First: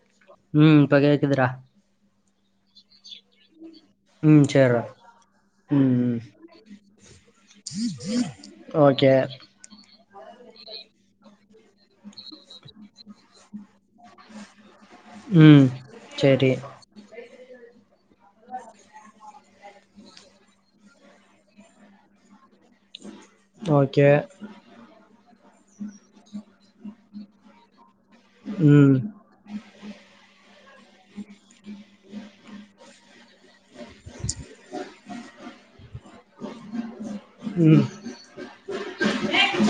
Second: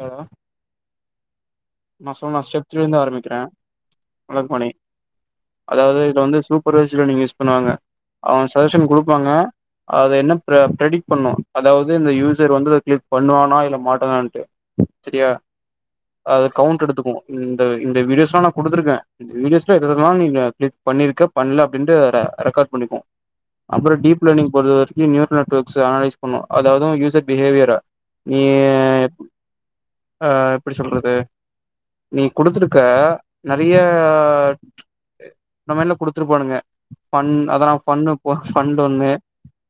hello ம் இப்ப கேக்குதுடா நா சொன்ன ஸ்டேப்ல இருந்து ஆரம்பிக்கிறே ம் விளக்கமணி செர்றா அதாவது இது வந்து சூப்பர்வைச்டில் நீங்க யூஸ் பண்ணுவாங்க அவங்க சஜஷன் ஓகே கொடுப்பாங்க அத என்ன ப பரெடிக்ட் பண்ணும் அதாவது இந்த யூசர் வந்து அத கிளிக் பண்ணுவானா இல்ல மாட்டானான்ட்டு சரியா ம் அது சேரி கவுண்ட் எடுத்துக்கு இந்த வீடியோஸ்ல்லா நா குடுத்துருக்கே இந்த வீடியோஸ் ஜலதோஷம் எ நீ கிளிக் பண்ணிருக்க பண்ணல அப்டிண்ட்டு ரெக்கார்ட் பண்ணிக்குவோ அப்றோ ஓகே டீப் லனிங் ஒரு ஒப்பினியன் வரைக்கு நியூர நெர்க்ஸ் அனலைஸ் பண்ணு அதாவது யூர் பிஹேவியரா ம் ஆ எப்டி சொல்றது நீ கொடுதிருக்க நெறைய நம்மல்ல குடுத்துரு பாணுங்க ஃபன் அதெல்லாம் ம் ஃபன் அப்போ ஃபன்டொண்ணு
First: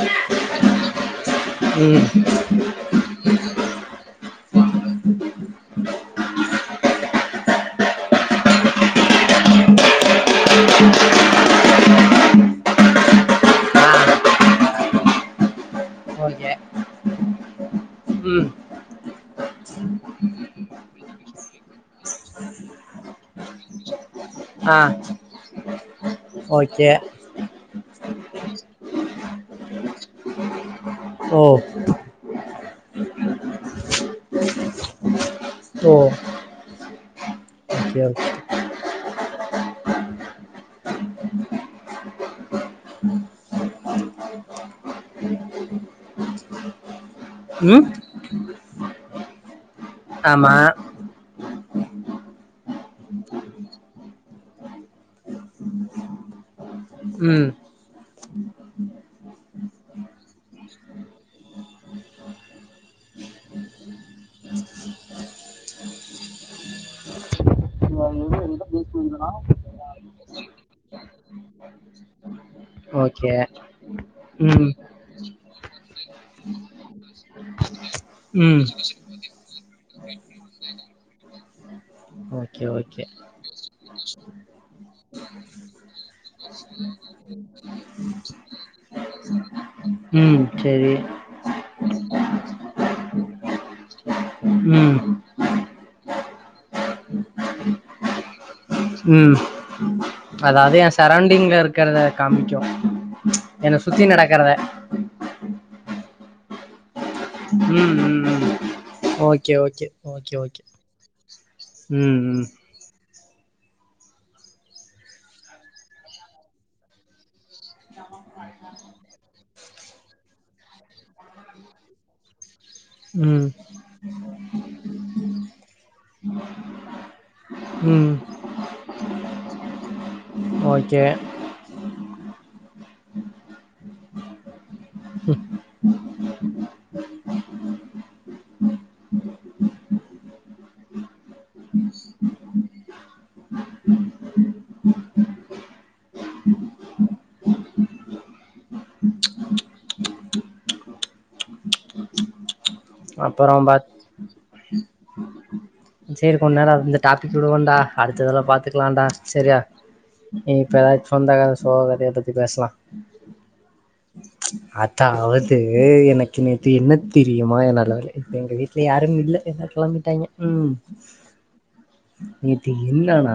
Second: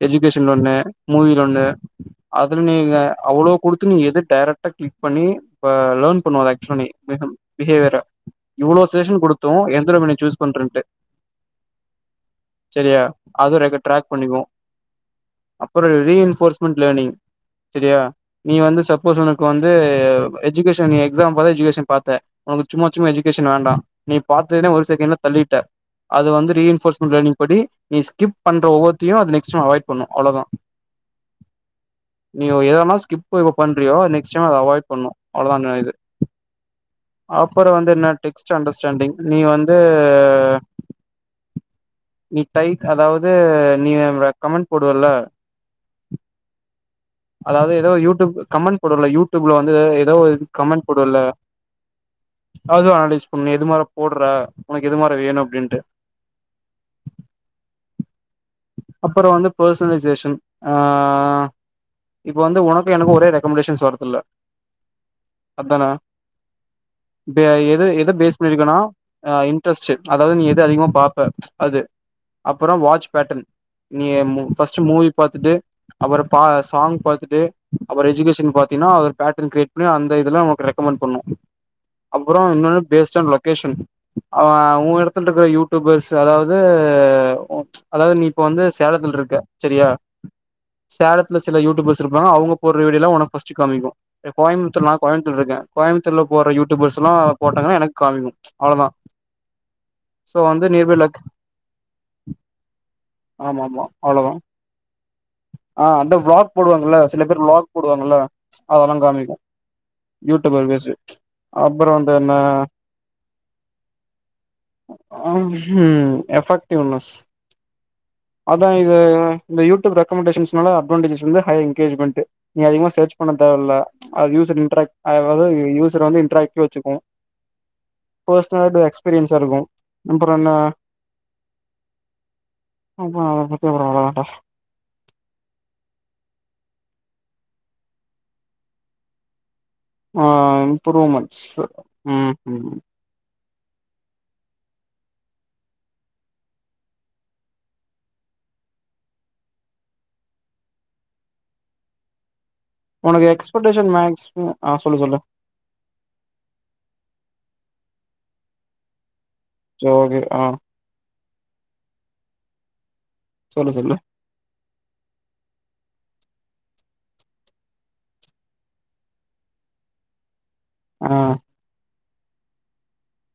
எஜிகேஷன்ல ஒண்ணு மூவில ஒண்ணு ம் அதுல நீங்க அவ்வளோ கொடுத்து நீ எது டைரெக்ட்டா கிள் பண்ணி லேன் பண்ணுவாங்க ஹக் பண்ணி பிஹேவியர இவ்வளோ செஷன் கொடுத்தோம் எந்தடவனை சூஸ் பண்றன்ட்டு செரியா அது ரெண்டு ஆ ட்ரேக் பண்ணிவோம் அப்றோம் ஓகே ரீஎன்போர்ஸ்மென்ட் லேர்னிங் சரியா ம் நீ வந்து சப்போஸ் உனக்கு வந் து எஜிக்கேஷன் எக்ஸாம் போல எஜியேஷன் பாத்த உன் சும்மா சும்மா எஜுகேஷன் வேண்டாம் நீ பாத்ததுனே ஆ ஒரு செகண்ட்ல தள்ளிட்ட அது வந்து ஓகே ரீஎன்போர்ஸ்மெண்ட் லேர்னிங் படி நீ ஸ்கிப் பண்ற வொவ்வொருத்தையும் அது நெக்ஸ்ட்டும் அவாய் பண்ணும் அவ்ளவுதான் ஓ நீயோ ஏதனா ஸ்கிப் ஏதோப் பண்றியோ நெக்ஸ்ட் டைம் அத அவாய்ட் பண்ணும் அவ்வளவுதான் அன்ன இது ஓ அப்றோ வந்து ஓகே என்ன ஓகே டெக்ஸ்ட் அண்டர்ஸ்டேண்டிங் நீ வந்து நீ டை அதாவது நீ எங்கள கமண்ட் போடுவல்ல அதாவது ம் ஏதோ யூடூப் கமண்ட் போடுவல்ல யூடூப்ல வந்து எதோ ஒரு இது ஆமா கமண்ட் போடுவல்ல அதுவு அனலைஸ் பண்ணு எது மார் போடுற ஒனக்கு எது மார் வேணு அப்டின்ட்டு ம் அப்பறோ வந்து பர்சலைசேஷன் ஆ இப்ப வந்து ஒனக்கு எனக்கு ஒரே ரெக்கமண்டேஷன்ஸ் வரதுல்ல அப்தான இப்ப எது எத பேஸ் பண்ணி இருக்குனா ஆ இன்ட்ரஸ்ட்டு அதாவது நீ எது அதிகமா பாப்ப அது அப்பறோ வாட்ச் ஓகே பேட்டன் நீ ம் ஃபஸ்ட் மூவி பாத்துட்டு அப்பறோ பாஸ் சாங் பாத்துட்டு அப்பறோ எஜுகேஷன் ம் பாத்தீனா அது பேட்டன் கிரியேட் பண்ணி அந்த இதுலா உனக் ரெக்கமெண்ட் பண்ணு அப்பறோ ஓகே இன்னோன்னு ஓகே பேஸ்ட் ஆனா லொகேஷன் அவ ஊ எடத்துல இருக்கிற யூடூபர்ஸ் அதாவது அதாவது நீ இப்ப வந்து சேலத்துல்ருக்க சரியா ம் சேரி சேலத்துல சில யூடூபர்ஸ் இருப்பாங்க அவுங்க போடுற வீடியோல்லா ஒனக் ஃபர்ஸ்ட்டு காமிக்கு இப்ப கோயம்முத்தூர்லா ம் நா கோயம்முத்தூர்ல இருக்கே கோயம்முத்தூர்ல போற யூடூபர்ஸ்ல்லா போட்டாங்கன்னா எனக்கு காமிக்கு அவ்ளோதா ம் அதாது எ லக் சரோண்டிங்ல இருக்கறத காமிக்கு ஆமா என்ன ஆமா சுத்தி அவ்வளோதான் நடக்கறத ஆ அந்த வ்லாக் போடுவாங்கள்ல சில பேர் வ்லாக் ம் போடுவாங்கல்ல ம் ம் அதல்லா காமிக்கு okay okay okay okay YouTuber based அப்பறோ வந்து ம் என்ன ம் ம் எஃபெக்டிவ்னஸ் அதா இது இந்த யூடூப் ரெக்கமண்டேஷன்ஸ்னால அட்வான்டேஜஸ் வந்து ஹையர் என்கேஜ்மண்ட்டு நீங்க அதிகமா சர்ச் பண்ண ம் தேவயில்ல அது யூசர் இன்ட்ராக் [unintelligible] யூசர வந்து இன்ட்ராக்ட்டா வச்சுக்கு ம் பர்ஸ்சனல் டு எக்ஸ்பீரியன்ஸா இருக்கு அப்பறோ என்ன ஓகே அப்பறோ ஒரு பத்தியபுற வரமாட்டா ஆ இம்ப்ரூவ்மட்ஸ்ஸு ம் ம் உனக்கு அப்பறம் பாத் எக்ஸ்பெக்டேஷன் மேக்ஸ் ஆ சொல்லு சொல்லு சேர் கொஞ்ச நேரோ அது இந்த டாபிக் விடுவோன்டா அடுத்ததுல பாத்துக்கலான்டா சரியா சேர் ஓகே ஆ த சொந்த கத சோக கதைய பத்தி பேசலா சொல்லு சொல்லு அத்தாவது எனக்கு நேத்து என்னத் தெரியுமா எனக் நல்ல வேல இப்ப எங்க வீட்ல யாரும் இல்ல எல்லா கெளம்பிட்டாய்ங்க ம் ஆ நேத்து என்னனா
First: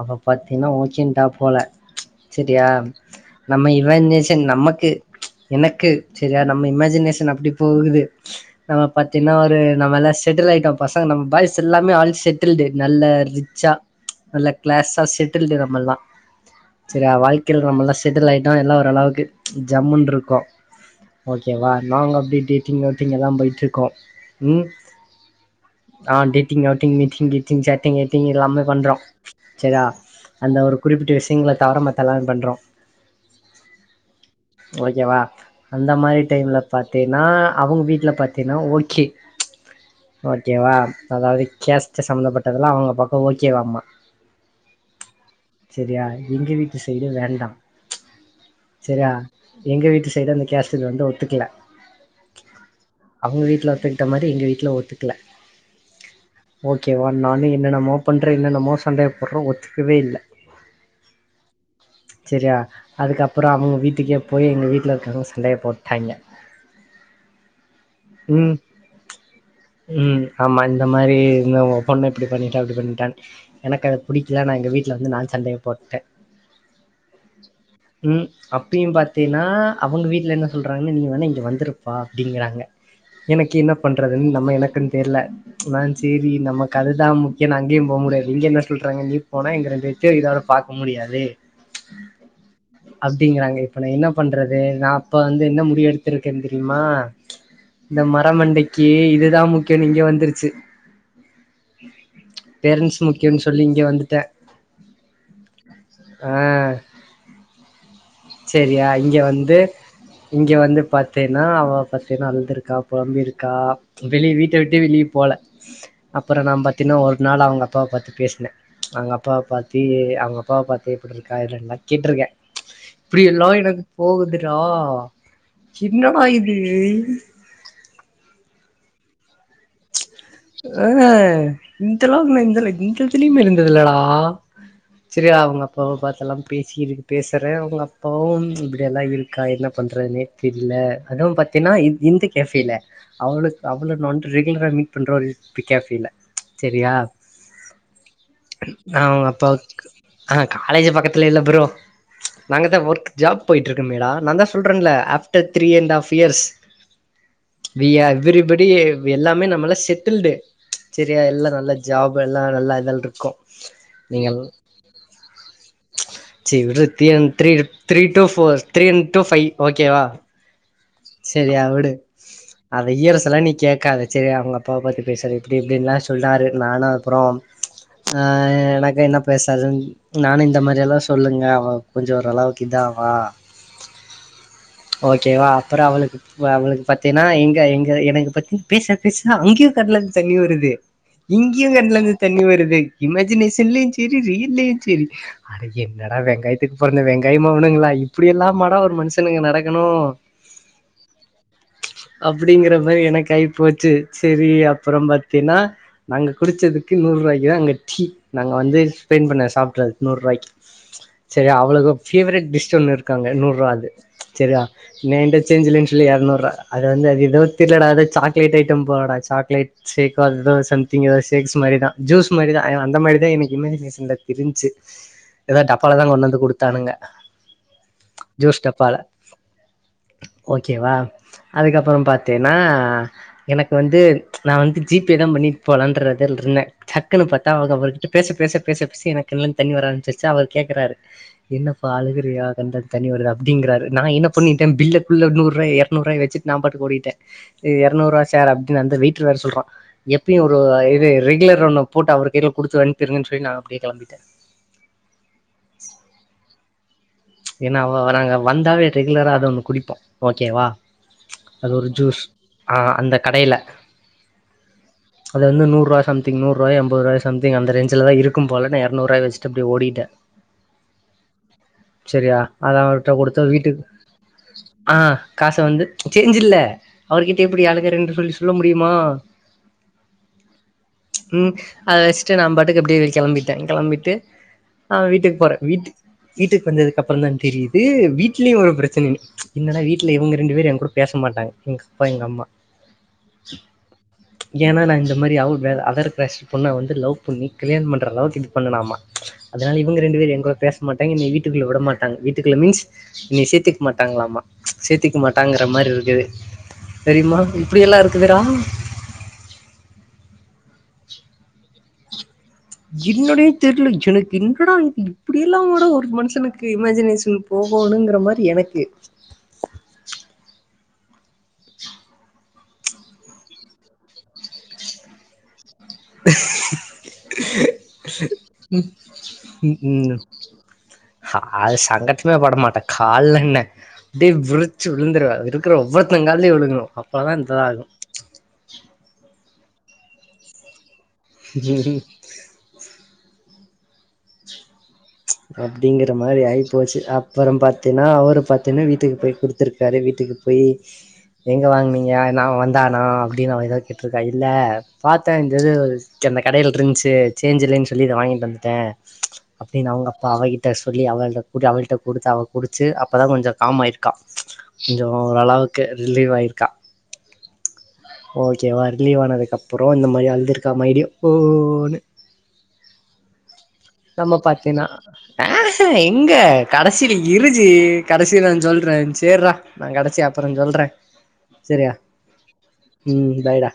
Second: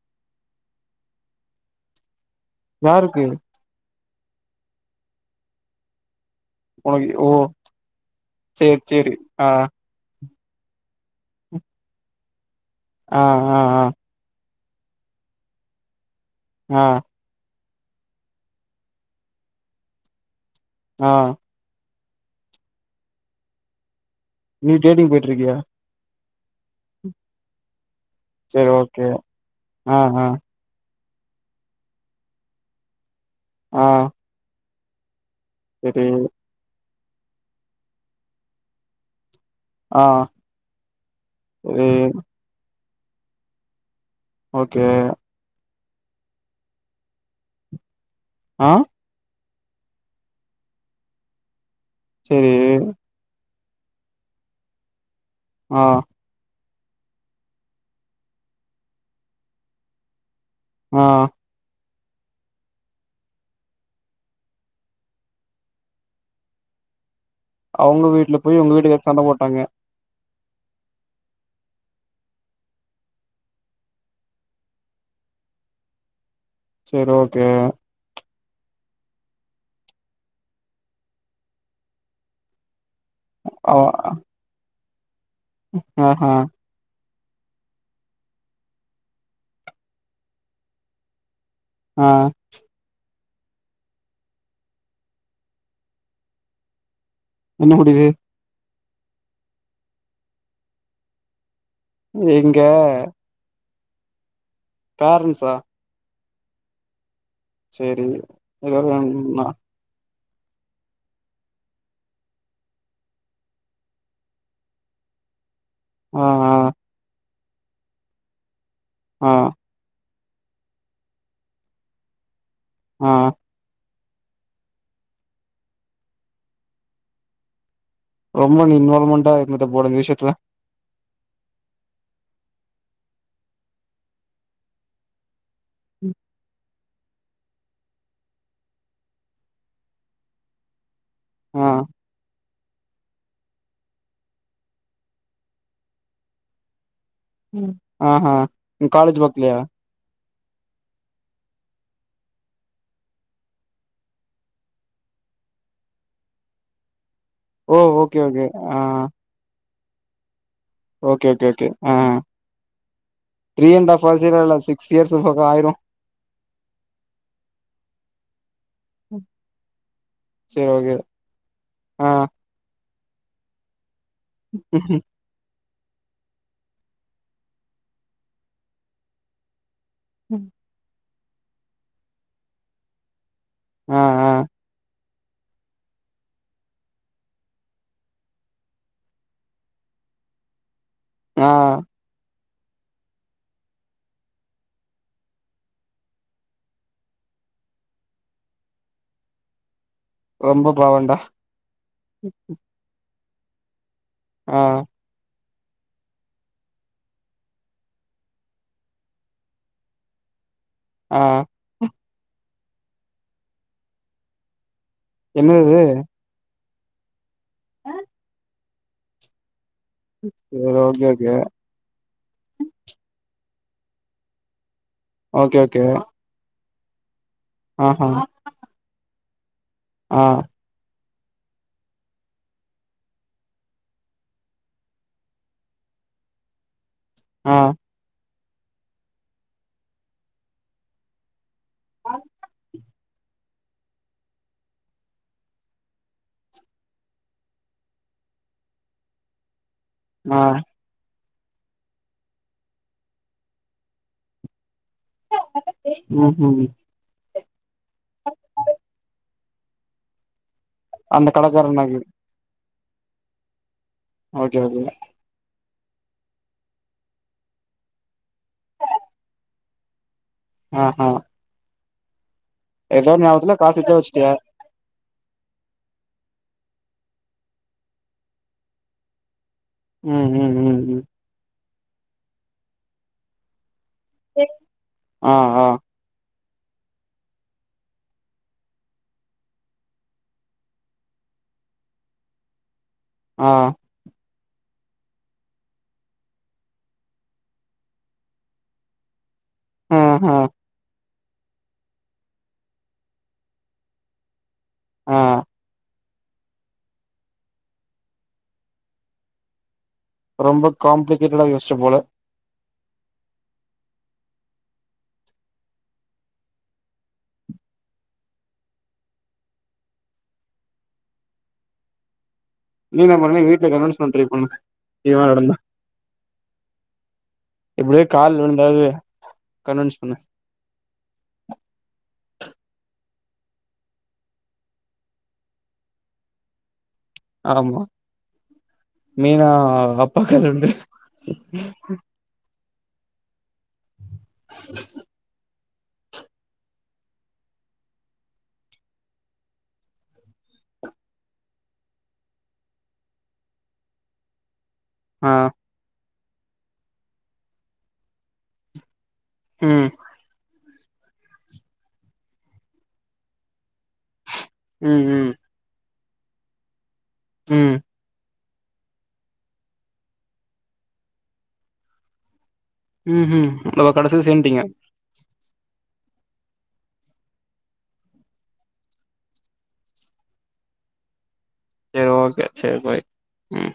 அவ பாத்தேனா ஓகேன்டா போல செரியா யாருக்கு நம்ம இவன் நேசன் நமக்கு எனக்கு செரியா நம்ம உனக்கு இமேஜினேஷன் ஓ அப்டி போகுது சேரி நம்ம சேரி பாத்தீன்னா ஆ ஒரு நம்மல்லா செட்டில் ஆய்ட்டோ பசங்க நம்ம பாய்ஸ் எல்லாமே ஆல் செட்டில்டு நல்ல ஆ ஆ ரிச்சா நல்ல க்ளாஸா செட்டில்டு நம்மள்ளா ஆ ஆ சரியா வாழ் கீல் நம்மல்லா செட்டில் ஆய்டோ எல்லா ஓரளவுக்கு ஜம்முன்ருக்கோ ஆ ஓகேவா நாங்க அப்டி டேட்டிங் அவ்டிங் எல்லா போயிட்ருக்கோ நீ டேடிங் போயிட்ருக்கியா ஆ டேட்டிங் அவுட்டிங் மிட்டிங் கீட்டிங் சாட்டிங் ஏட்டிங் எல்லாமே சேரி பண்றோ ஓகே செரியா ஆ ஆ அந்த ஒரு குறிப்பிட்ட விஷயங்கள தவுர மத்த எல்லாமே பண்றோ ஆ ஓகேவா அந்த செரி மாரி டைம்ல பாத்தீன்னா அவுங்க வீட்டுல பாத் தின்னா ஓகே ஆ ஓகேவா அதாவது செரி கேஸ்ட் சம்பந்தப்பட்ட ட்டதெல்லா அவுங்க பக்கோ ஓகேவாம்மா ஓகே செரியா எங்க வீட்டு சைடு வேண்டா ஆ செரியா எங்க வீட்டு சைடு அந்த கேஸ்ட் இது வந்து ஒத்துக்கல செரி அவுங்க வீட்டுல ஒத்துக்குட்ட மாரி எங்க வீட்ல ஒத்துக்ல ஆ ஓகேவா நா வந்து என்னென்னமோ பண்றே என்னென்னமோ சண்டைய போட்றே ஒத்துக்கவே இல்ல ஆ ஆ செரியா அதுக்கப்பறோ அவுங்க வீட்டுக்கே போயி எங்கள வீட்ல இருக்குறவங்க சண்டைய போட்டாங்கே அவுங்க வீட்டுல ம் போய் உங்க வீட்டுக்காரு சண்ட போட்டாங்க ம் ஆமா இந்த மாரி இந்த உங்க பொண்ணு இப்டி பண்ணிட்டா அப்டி பண்ணிட்டானு எனக்கு அது புடிக்கல நா எங்க வீட்டுல வந்து நா சண்டேய போட்டே செரி ஓகே ம் அப்பையு பாத்தீன்னா அவுங்க வீட்டுல என்ன சொல்றாங்கன்னு நீங்க வேணா இங்க வந்துருப்பா அப்டிங்கிறாங்க எனக்கு என்ன ஆ பண்றதுன்னு நம்ம எனக்குன் தெர்ல நா சேரி ஆஹா நமக் கு அதுதா முக்கியோன்னு அங்கயு போ முடியாது இங்க என்ன சொல்றாங்க நீ போனா இங்க ரெண்டு வேத்தையு உயிரோட பாக்க முடியாது ஆ அப்டிங்கிறாங்க இப்ப நா என்ன பண்றது நா இப்ப வந்து என்ன முடிவு எடுத்துருக்கேன் தெரியுமா என்ன இந்த முடிவு மரமண்டைக்கி இதுதா முக்கியன்னு இங்க வந்துருச்சு எங்க பேரன்ட்ஸ் முக்கியோன்னு சொல்லி இங்க வந்துட்டே பேரண்ட்ஸா ஆ சேரி ஏதோ செரியா இங்க வேணும்னா வந்து இங்கே வந்து பாத்தீன்னா அவ பாத்தீன்னா அழுதுருக்கா பொழம்பிருக்கா வெளிய வீட்ட விட்டு வெளிய போல ஆ அப்பறோ ஆ நா பாத்தீன்னா ஒரு நாள் அவுங்க அப்பாவ பாத்து பேஸ்னே அவுங்க ஆ அப்பாவ பாத்து த்தி அவுங்க அப்பாவ பாத்து எப்புட்ருக்கா இதல்லா கேட்ருக்கே ஆ இப்டி எல்லா எனக்கு போகுதுடா என்னடா இது ரொம்ப நீ இன்வால்மெண்ட்டா இருந்துட்ட போல நீ இந்த விஷயத்துல அ இந்த அளவுக்குல்லா இந்த இந்த எதுலயுமே இருந்தது இல்லடா செரியா அவுங்க அப்பாவ பாத்தெல்லா பேசி இருக் பேசுறே அவுங்க அப்பாவும் இப்டியெல்லா இருக் க்கா என்ன பண்றதுன்னே தெர்ல அதவு ஆ பாத்தீன்னா இந் இந்த கேஃபேல அவளுக்கு அவள நொண் ரெகுலரா மீட் பண்ற ஒரு பிக் கேஃபேல்ல செரியா ம் ஆ ஹா ஓ காலேஜ் பக்கத்துலயா அப்பாவுக்கு ஆ காலேஜ் பக்கத்துல இல்ல ப்ரோ நாங்க தா ஒர்க் ஜாப் போயிட்ருக்க மேடா நா தா சொல்றேன்ல after three and half years oh we are okay okay everybody ஆ எ எல்லாமே நம்மல்லா செட்டில்டு செரியா ஓகே ஓகே எல்லா ஓகே நல்ல ஆ ஜாப் எல்லா நல்லா இதல்லாருக்கு த்ரீ அண்ட் ஹாஃப் ஹார்ஸ் நீங்கள் இல்ல இல்ல சிக்ஸ் இயர்ஸ் பக்கோ ஆயிரு சீ விட்றா three and three three two four three and two five ஓகேவா சேர் ஓகே சரியா விடு ஆ அத ஈரசலா நீ கேக்காத செரியா அவங்க அப்பாவ பத்தி பேசுற அப்டி இப்டின்லா சொன்னாரு நானு அப்பறம் அ எனக்கு என்ன பேசற்துன் நானு இந்த மாரி எல்லா சொல்லுங்க அவ கொஞ்சோ ஓரளவுக்கு இதாவா ஆ ஆ ஓகேவா அப்பறோ அவளுக்கு ஒ அவளுக்கு பாத்தீன்னா எங்க எங்க எனக்கு பத்தி பேச பேச அங்கேயு கண்ல இந்து தண்ணி வருது ஆ இங்கேயு கண்ல இருந்து தண்ணி வருது இமஜினேஷன்லயு சரி ரியல்லயு சரி அ என்னடா வெங்காயத்துக்கு பொறந்த வெங்காய மொவனுங்களா இப்படி எல்லாமாடா ஒரு மனுஷனுக்கு நடக்கணு ரொம்ப பாவோன்டா அப்டிங்கற மாரி எனக்கு ஆய்போச்சு சரி ஆ அப்புறோ பாத்தீன்னா நாங்க குடிச்சதுக்கு நூறு ரூவாய்க்கு தா அங்க டீ நாங்க வந்து ஸ்பெண்ட் பண்ண சாப்பிறது நூறுவாய்க்கி ஆ சரியா அவ்வளவு பேவரட் டிஷ் ஒண்ணு இருக்கு அங்க நூறுவாது சரியா என்ட்ட சேஞ்ச என்னது இல்லன்னு சொல்லி எர்நூரூவா அது வந்து அது ஏதோ தெர்லடா அது சாக்லேட ஐட்டம் போலடா சாக்லேட் சேக்கோ அது தா சேரி சம்திங் ஓகே ஏதா ஓகே சேக்ஸ் மாரிதா ஜூஸ் மாரிதா எனக் அந்த மாரிதா எனக்கு இமஜினேஷன்ல தெரிஞ்சு ஓகே ஏதா ஓகே டப்பால தா கொண்டு வந்து குடுத் தானுங்க ஆஹா ஜோஷ்டப்பால ஆ ஓகேவா அதுக்கப்றோ பாத்தேனா எனக்கு வந்து நா வந்து ஜிபே தா பண்ணிட் போலன்றது இருந்த டக்குன்னு பாத்தா ஆ அவங்க அவர்கிட்ட பேச பேச பேச பேச எனக்கு கண்லந்து தண்ணி வர ஆரமிச்சிர்ச்சா அவர் கேக்குறாரு என்னப்பா அழுகுறியா கண்லந் தண்ணி வருது அப்டிங்றாரு நா என்ன பண்ணிட்ட பில்டப்க்குள்ள நூறாய் எரநூறுவாய வச்சிட்டு நா பாட்டுக்கு ஓடிட்ட ஏ எரநூறுவா சார் அப்டின்னு அந்த வேட்ரு வேற சொல்றா ஆ எப்பயு ஒரு இது ரெகுலர்ன் ஒன்ன போட்டு அவர் கைல குடுத்து அனுப்பிருங்கன் சொல்லி நா அப்டியே கெளம்பிட்ட ம் ம் ஏனா அவ நாங்க வந்தாவே ரெகுலரா அத ஒண்ணு குடிப்போ ஓகேவா அந்த அது ஒரு கடக்காரனாக்கு ஜூஸ் ஆ அந்த கடைல ஓகே ஓகே அது வந்து நூறுவா சந்திங் நூறுவாயா எம்பதுரூவாயா சம்திங் அந்த ரேஞ்ல தா இருக்கு போல நா எரநூறுவாய வச்சுட்டு ஓடிட்ட ஆ சரியா அத அவர்ட்டா குடுத்து அத ஞாபகத்துல காசு வீட்டுக்கு வச்சா வச்சுட்டியா ஆ காசை வந்து சேஞ் இல்ல அவர்கிட்ட எப்டி எ ஆளுக்கு ரெண்டு சொல்லி சொல்ல முடியுமா ம் ம் ம் ம் ம் அத வச்சுட்டு நா பாட்டுக்கு அப்டியே கெளம்பிட்ட கெளம்பிட்டு ஆ வீட்டுக்கு போற வீட்டு வீட்டுக்கு கொஞ்சது க்கப்றந்தா‌ தெரியுது வீட்லயு ஒரு பிரச்சனன்னு என்னடா வீட்ல இவங்க ரெண்டு பேரு எ கூட பேச மாட்டாங்க எங்க பா எங்கம்மா ஆ ஏனா நா இந்த மாரி அவள அதர் கஸ்ட் பொண்ண வந்து லவ் பண்ணி கல்யாண் பண்ற அளவுக்கு இது பண்ணனாமா அதனால இவங்க ரெண்டு பேர் ஆஹா எங் கூட பேச மாட்டாங்க என்னை வீட்டுக்குள்ள விட மாட்டாங்க வீட்டுக்குள்ள மீன்ஸ் என்னைய சேத்துக்க மாட்டாங்களாமா சேத்திக்க ஆ மாட்டாங்கற மாரி இருக்குது தெரிமா இப்டி எல்லா இருக்குதுடா ரொம்ப காம்ப்ளிகேட்டடா யோசிச்ச போல என்னனே தெர்ல எனக்கு என்னடா இது இப்டியெல்லாபாடா ஒரு மனுஷனுக்கு இமஜினேஷன் போகணுங்கிற மாரி எனக்கு நீ என்ன பண்ணுங்க வீட்டுல கன்வன்ஸ் பண்ண ட்ரை பண்ணுங்க இது மாரி நடந்தா எப்டியோ கால் [inaudible] விழுந்தாவது ம் கன்வின்ஸ் பண்ணு ம் ஹ அது சங்கட்டமே படமாட்டே கால்ல என்ன அப்டியே விருச்சு விழுந்துருவ இருக்கிற ஒவ்வொத்தனங்க காலயையும் விழுகணும் அப் ஆமா மீனா அப்பா கால்ல விழுந்து உம் உம் [inaudible] அப்டிங்கிற மாரி ஆகி போச்சு அப்புறம் பாத்தீன்னா அவரு பாத்தீங்கனா வீட்டுக்கு போய் குடுத்திருக்காரு வீட்டுக்கு போய் எங்க வாங்கனீங்க நா வந்தானா அப்டின்னு ந அவ ஏதாவ கேட்ருக்கா இல்ல பாத்தே ஆ இந்த இது அந்த கடையில இருந்துச்சு சேஞ்சு இல்லைன்னு சொல்லி இத வாங்கிட்டு வந்துட்டே ம் அப்டின்னு அவங்க அப் ப்பா கிட்ட சொல்லி அவ அவளிட்ட குடுத்து அவ குடுச்சு அப்பதா கொஞ்சோ காமாயிருக்கா ம் கொஞ்சோ ம் ஓரளவுக்கு ரில்வு ஆயிருக்கா ம் ஓகே வா ரிலீவ் ஆனதுக்கு அப்பறோ இந்த மாரி அழுதுருக்கா மறுடியும் ஓ ன்னு ம் ம் ஆனா கடைசில நம்ம சேன்ட்டீங்க பாத்தீன்னா ஆஹ எங்க கடைசியில இருச்சு கடைசியில சொல்றே சேர்றா நா கடச்சிய அப்பறோ சொல்றே சரியா சேரி ஓகே சேரி பாய் ம் பாய்டா